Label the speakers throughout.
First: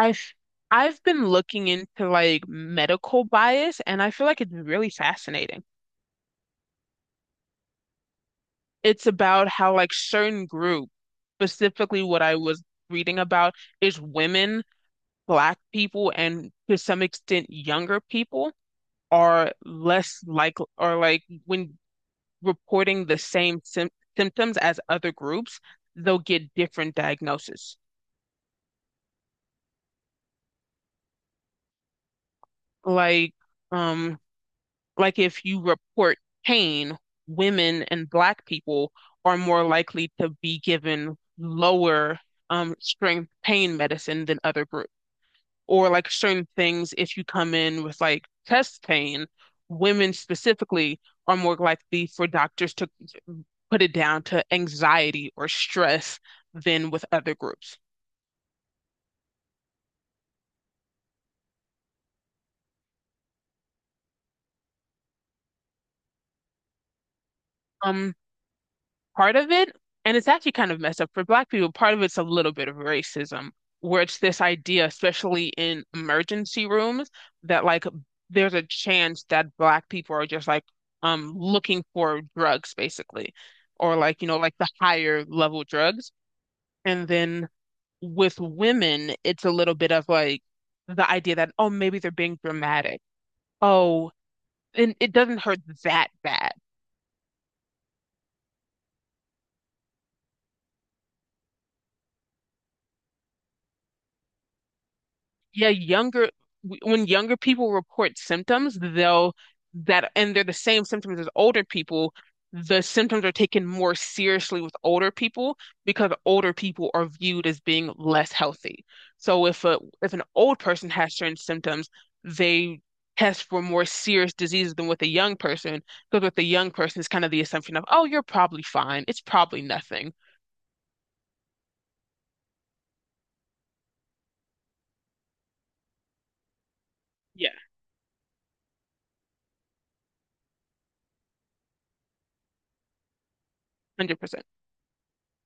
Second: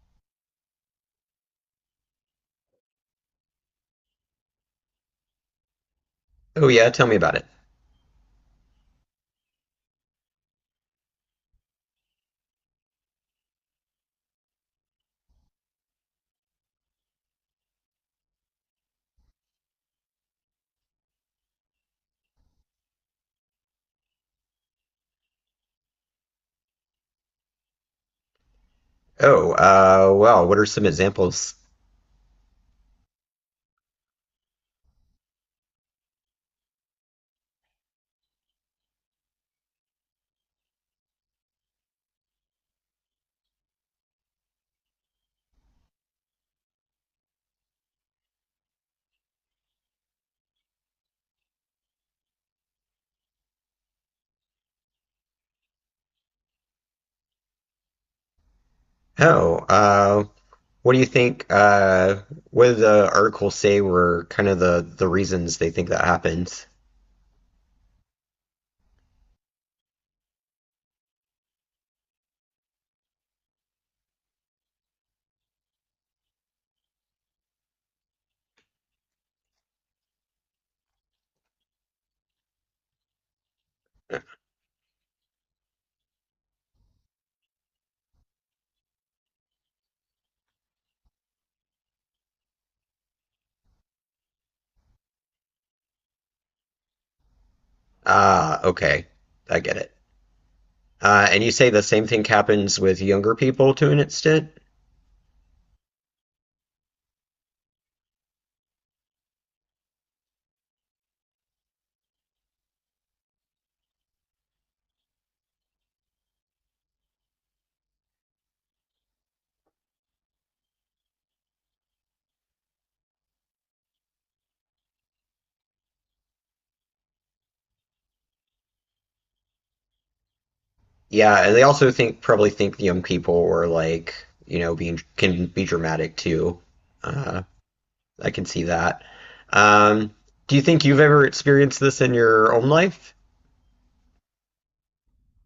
Speaker 1: I've I've been looking into like medical bias, and I feel like it's really fascinating.
Speaker 2: Oh yeah, tell me about it.
Speaker 1: It's about how like certain group, specifically what I was reading about is women, black people, and to some extent younger people are less like, or like when reporting the same symptoms as other groups, they'll get different diagnoses.
Speaker 2: Oh, well, what are some examples?
Speaker 1: Like um like if you report pain, women and black people are more likely to be given lower strength pain medicine than other groups. Or like certain things, if you come in with like chest pain, women specifically are more likely for doctors to put it down to anxiety or stress than with other groups.
Speaker 2: Oh, what do you think? What did the article say were kind of the reasons they think that happens?
Speaker 1: Um, Part of it, and it's actually kind of messed up for Black people, part of it's a little bit of racism, where it's this idea, especially in emergency rooms, that like there's a chance that Black people are just like looking for drugs basically, or like you know like the higher level drugs, and then with women, it's a little bit of like the idea that, oh, maybe they're being dramatic, oh, and it doesn't hurt that bad.
Speaker 2: Ah, okay, I get it. And you say the same thing happens with younger people to an extent?
Speaker 1: Yeah, younger when younger people report symptoms, they'll that, and they're the same symptoms as older people. The symptoms are taken more seriously with older people because older people are viewed as being less healthy. So if a if an old person has certain symptoms, they test for more serious diseases than with a young person, because with a young person, it's kind of the assumption of, oh, you're probably fine. It's probably nothing.
Speaker 2: Yeah, they also think probably think the young people were like, being can be dramatic too. Uh,
Speaker 1: Yeah,
Speaker 2: I can see that. Um, do you think you've ever experienced this in your own life?
Speaker 1: 100%.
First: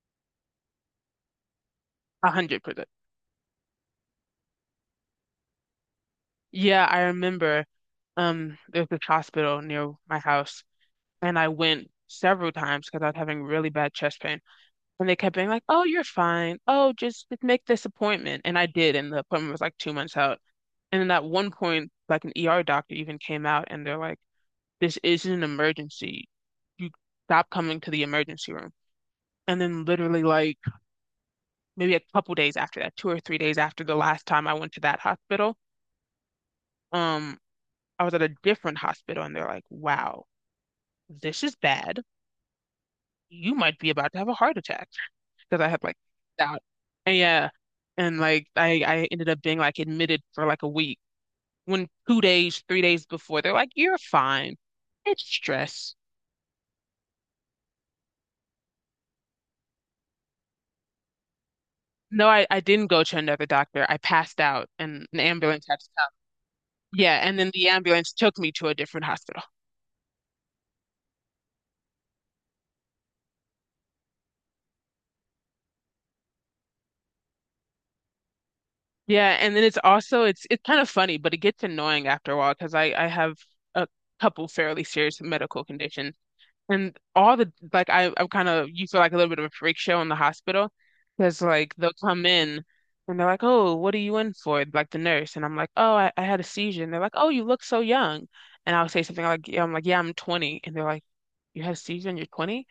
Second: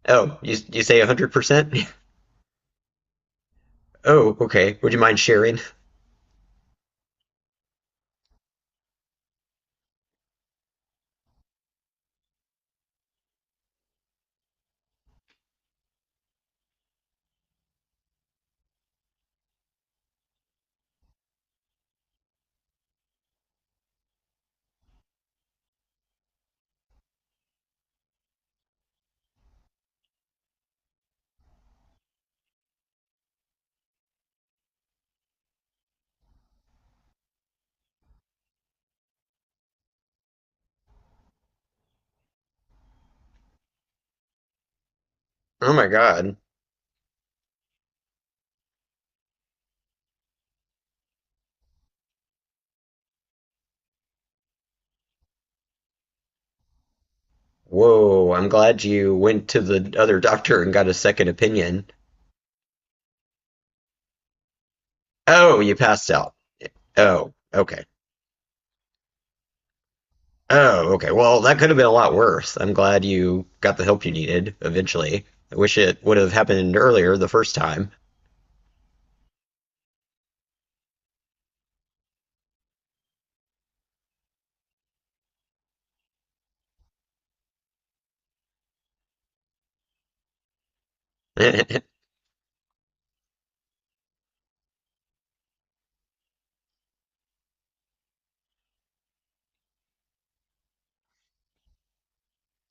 Speaker 2: Oh, you say 100%?
Speaker 1: 100%.
Speaker 2: Oh, okay. Would you mind sharing?
Speaker 1: Yeah, I remember there's this hospital near my house, and I went several times because I was having really bad chest pain. And they kept being like, "Oh, you're fine. Oh, just make this appointment." And I did, and the appointment was like two months out. And then at one point, like an ER doctor even came out and they're like, "This isn't an emergency. You stop coming to the emergency room." And then literally like maybe a couple days after that, two or three days after the last time I went to that hospital, um I was at a different hospital, and they're like, wow, this is bad. You might be about to have a heart attack, because I
Speaker 2: Oh
Speaker 1: had
Speaker 2: my
Speaker 1: like
Speaker 2: God.
Speaker 1: doubt. And yeah. And like I ended up being like admitted for like a week, when two days, three days before, they're like, you're fine. It's stress.
Speaker 2: Whoa, I'm glad you went to the other doctor and got a second opinion.
Speaker 1: No, I didn't go to another doctor. I passed out and an
Speaker 2: Oh,
Speaker 1: ambulance
Speaker 2: you
Speaker 1: had to come.
Speaker 2: passed out.
Speaker 1: Yeah.
Speaker 2: Oh,
Speaker 1: And then the
Speaker 2: okay.
Speaker 1: ambulance took me to a different hospital.
Speaker 2: Oh, okay. Well, that could have been a lot worse. I'm glad you got the help you needed eventually. I wish it would have happened earlier the first time.
Speaker 1: Yeah, and then it's also it's kind of funny, but it gets annoying after a while because I have a couple fairly serious medical conditions, and all the like I'm kind of, you feel like a little bit of a freak show in the hospital because like they'll come in and they're like, oh, what are you in for? Like the nurse, and I'm like, oh, I had a seizure, and they're like, oh, you look so young, and I'll say something like, yeah, I'm 20, and they're like, you had a seizure and you're 20?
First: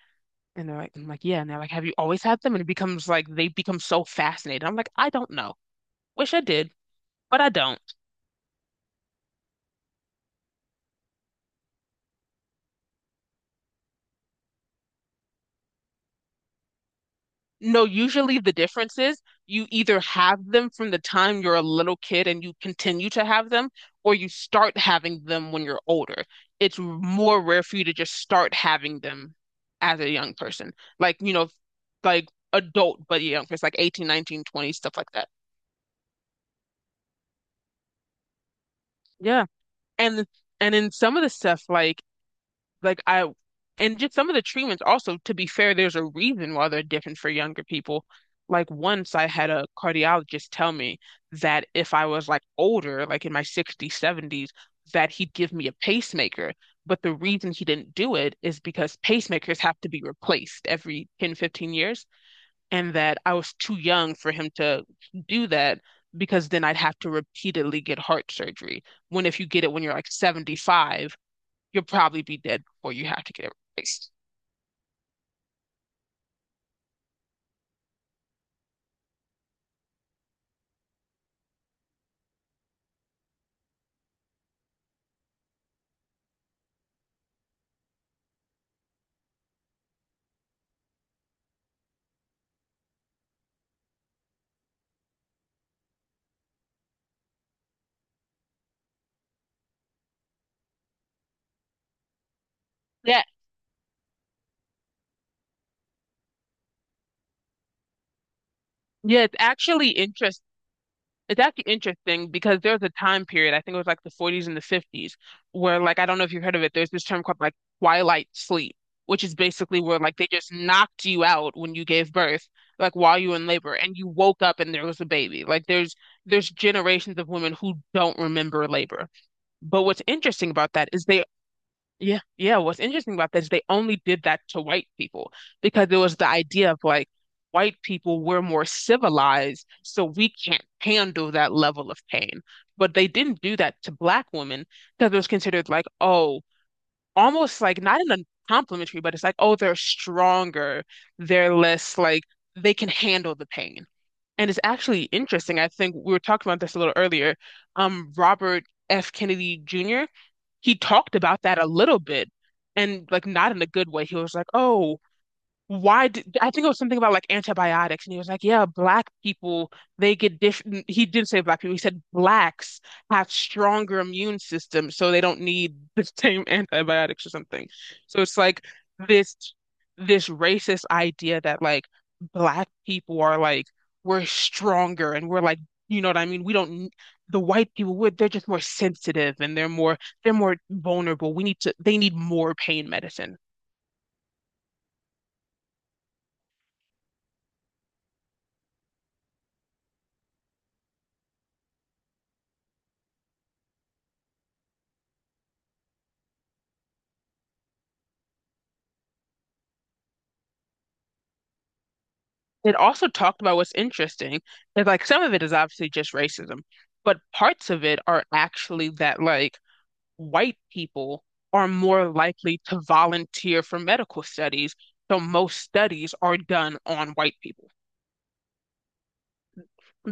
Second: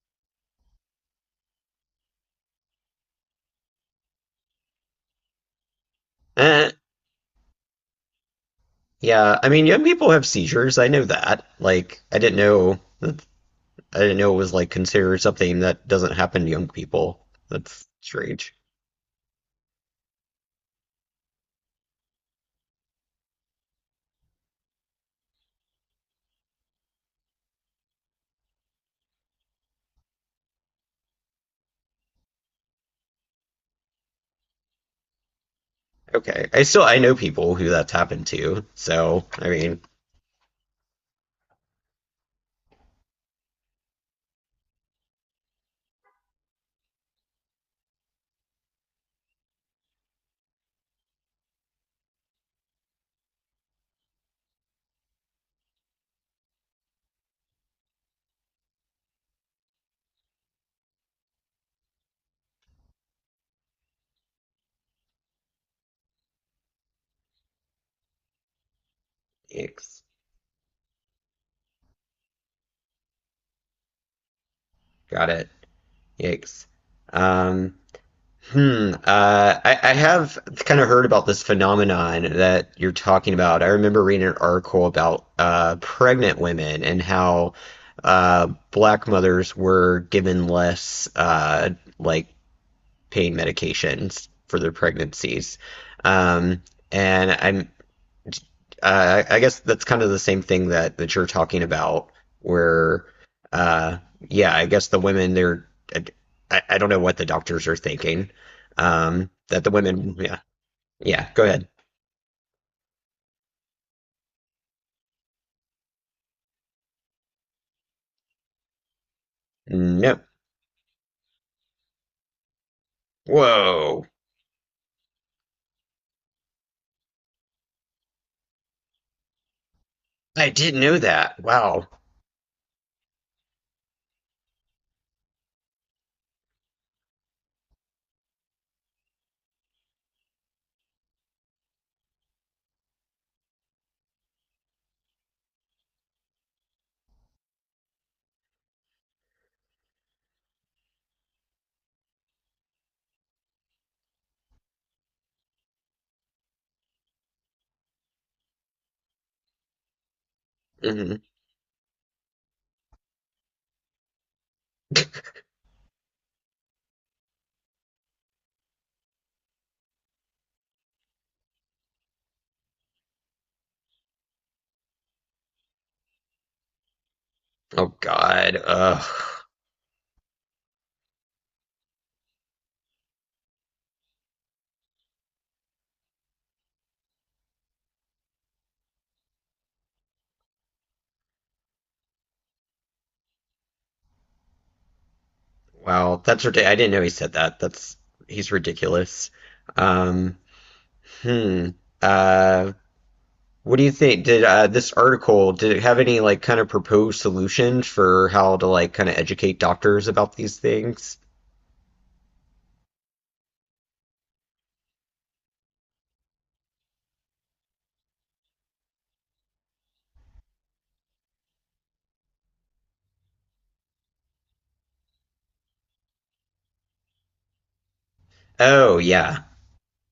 Speaker 1: And they're like, I'm like, yeah, and they're like, have you always had them? And it becomes like they become so fascinated. I'm like, I don't know. Wish I
Speaker 2: Eh,
Speaker 1: did, but I don't.
Speaker 2: yeah, I mean, young people have seizures. I know that. Like, I didn't know that, I didn't know it was like considered something that doesn't happen to young people.
Speaker 1: No,
Speaker 2: That's
Speaker 1: usually the
Speaker 2: strange.
Speaker 1: difference is you either have them from the time you're a little kid and you continue to have them, or you start having them when you're older. It's more rare for you to just start having them as a young person, like, you know, like adult, but young person, like 18, 19, 20, stuff like that.
Speaker 2: Okay. I know people who that's happened to. So,
Speaker 1: Yeah.
Speaker 2: I mean,
Speaker 1: And and in some of the stuff, like I and just some of the treatments also, to be fair, there's a reason why they're different for younger people. Like once I had a cardiologist tell me that if I was like older, like in my 60s, 70s, that he'd give me a pacemaker. But the reason he didn't do it is because pacemakers have to be replaced every 10, 15 years, and that I was too young for him to do that, because then I'd have to repeatedly get heart surgery. When if you get it when you're
Speaker 2: yikes.
Speaker 1: like 75, you'll probably be dead before you have to get it replaced.
Speaker 2: Got it. Yikes. Um, Hmm. I have kind of heard about this phenomenon that you're talking about. I remember reading an article about pregnant women and how black mothers were given less like pain medications for their pregnancies. Um, and I'm I guess that's kind of the same thing that you're talking about, where
Speaker 1: Yeah,
Speaker 2: uh, yeah, I guess the women they're I don't know what the doctors are thinking.
Speaker 1: yeah, it's
Speaker 2: That the
Speaker 1: actually
Speaker 2: women, yeah,
Speaker 1: interest.
Speaker 2: yeah.
Speaker 1: It's
Speaker 2: Go ahead.
Speaker 1: actually interesting because there's a time period, I think it was like the 40s and the 50s, where like I don't know if you've heard of it, there's this term called like twilight sleep, which is basically where like
Speaker 2: No,
Speaker 1: they just knocked you out when you gave birth, like while you were in labor, and
Speaker 2: whoa,
Speaker 1: you woke up and there was a baby. Like there's generations of women who don't remember labor. But what's
Speaker 2: I
Speaker 1: interesting about
Speaker 2: didn't
Speaker 1: that
Speaker 2: know
Speaker 1: is they
Speaker 2: that. Wow.
Speaker 1: Yeah, yeah. What's interesting about that is they only did that to white people because it was the idea of like white people were more civilized, so we can't handle that level of pain. But they didn't do that to black women because it was considered like, oh, almost like not in a complimentary, but it's like, oh, they're stronger, they're less like they can handle the pain. And it's actually interesting. I think we were talking about this a little earlier. Robert F. Kennedy Jr. he talked
Speaker 2: Mhm.
Speaker 1: about that a little bit and like not in a good way. He was like, oh, why did I think it was something about like antibiotics, and he was like, "Yeah, black people they get different." He didn't say black people. He said blacks have stronger immune systems, so they don't need the same antibiotics or something.
Speaker 2: Oh
Speaker 1: So it's
Speaker 2: God.
Speaker 1: like
Speaker 2: Ugh.
Speaker 1: this this racist idea that like black people are like we're stronger and we're like you know what I mean. We don't the white people would they're just more sensitive and they're more vulnerable. We need to they need more pain medicine.
Speaker 2: Wow, that's ridiculous. I didn't know he said that. That's He's ridiculous. Um, hmm. Uh, what do you think? Did this article, did it have any like kind of proposed solutions for how to like kind of educate doctors about these things?
Speaker 1: It also talked about what's interesting is like some of it is obviously just racism, but parts of it are actually that like white people are more likely to volunteer for medical studies. So most studies are done on white people
Speaker 2: Oh yeah.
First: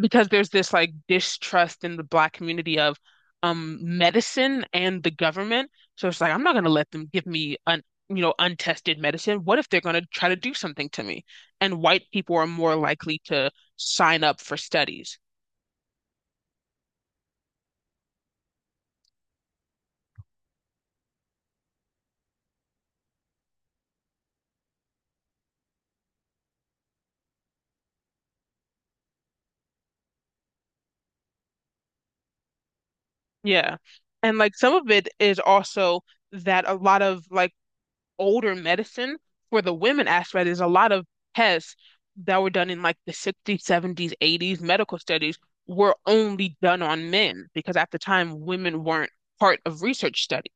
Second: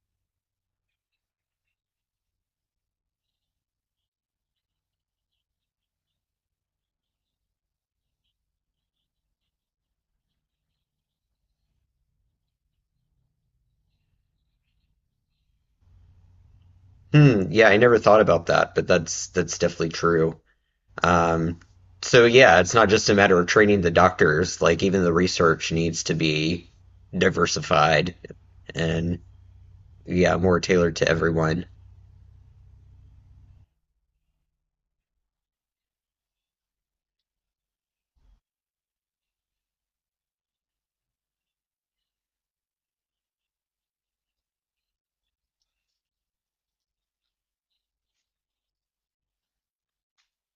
Speaker 1: because there's this like distrust in the black community of medicine and the government. So it's like I'm not going to let them give me un you know untested medicine. What if they're going to try to do something to me? And white people are more likely to sign up for studies.
Speaker 2: Hmm, yeah, I never thought about that, but that's definitely true. Um, so yeah, it's not just a matter of training the doctors, like even the research needs to be diversified and yeah, more tailored to everyone.
Speaker 1: Yeah. And like some of it is also that a lot of like older medicine, for the women aspect. There's a lot of tests that were done in like the 60s, 70s, 80s. Medical studies were only done on men because at the time women weren't part of research studies.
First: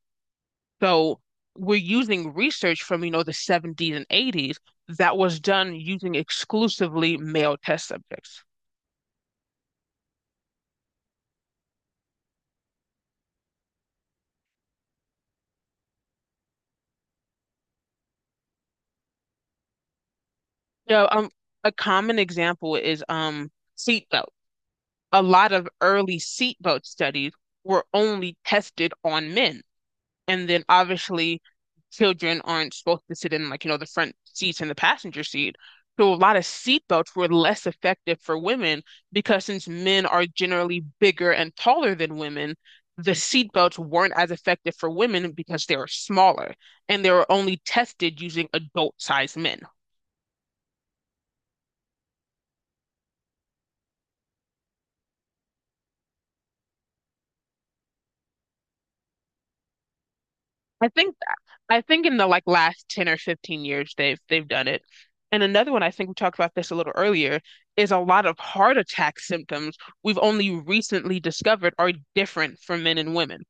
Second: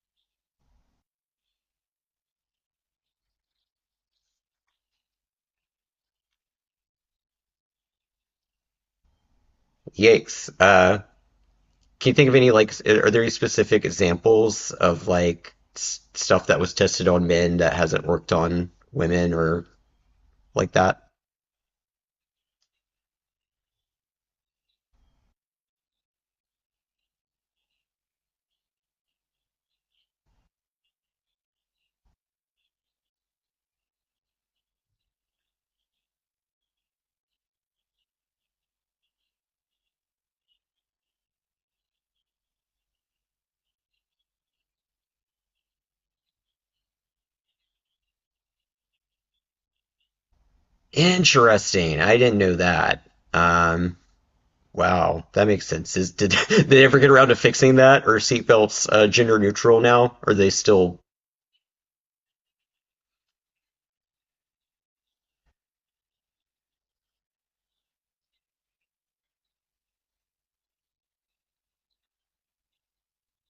Speaker 1: So we're using research from, you know, the 70s and 80s that was done using exclusively male test subjects.
Speaker 2: Yikes. Can you think of any like, are there any specific examples of like s stuff that was tested on men that hasn't worked on women or like that?
Speaker 1: So, a common example is seatbelt. A lot of early seatbelt studies were only tested on men. And then obviously, children aren't supposed to sit in like, you know, the front seats and the passenger seat. So a lot of seatbelts were less effective for women because since men are generally bigger and taller than women, the seatbelts weren't as effective for women because they were smaller, and they were only tested using adult-sized men.
Speaker 2: Interesting. I didn't know that. Um, wow, that makes sense. Is did, did they ever get around to fixing that? Are seatbelts gender neutral now? Are they
Speaker 1: I
Speaker 2: still?
Speaker 1: think I think in the like last 10 or 15 years they've done it. And another one, I think we talked about this a little earlier, is a lot of heart attack symptoms we've only recently discovered are different for men and women.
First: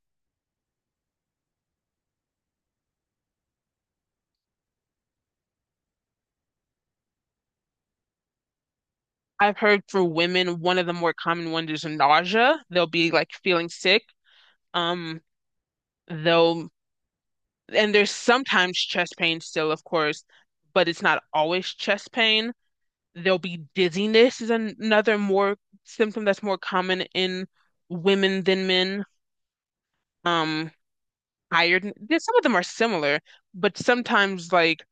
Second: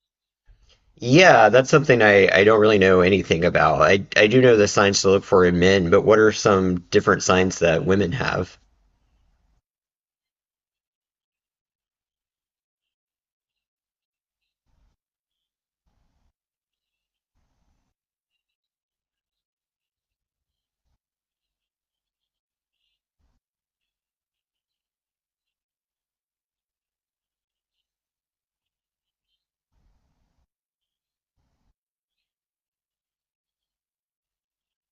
Speaker 2: Yeah, that's something I don't really know anything about. I do know the signs to look for in men, but what are some different signs that women have?
Speaker 1: I've heard for women, one of the more common ones is nausea. They'll be like feeling sick. Um, they'll and there's sometimes chest pain still, of course, but it's not always chest pain. There'll be dizziness is another more symptom that's more common in women than men. Um, tired. There's, some of them are similar, but sometimes like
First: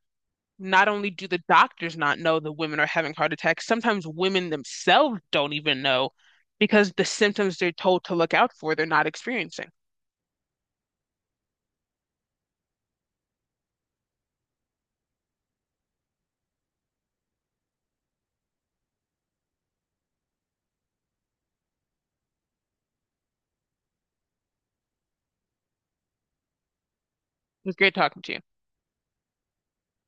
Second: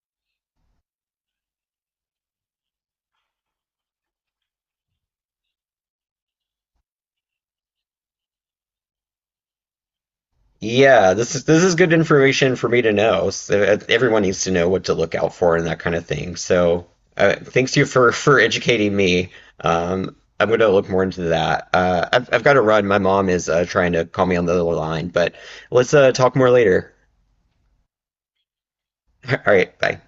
Speaker 1: not only do the doctors not know that women are having heart attacks, sometimes women themselves don't even know because the symptoms they're told to look out for, they're not experiencing.
Speaker 2: Yeah, this is good information for me to know. So everyone needs to know what to look out for and that kind of thing. So thanks to you for educating me. I'm going to look more into that. I've got to run. My mom is trying to call me on the other line, but let's talk more later.
Speaker 1: It was great talking to you.
Speaker 2: All right, bye.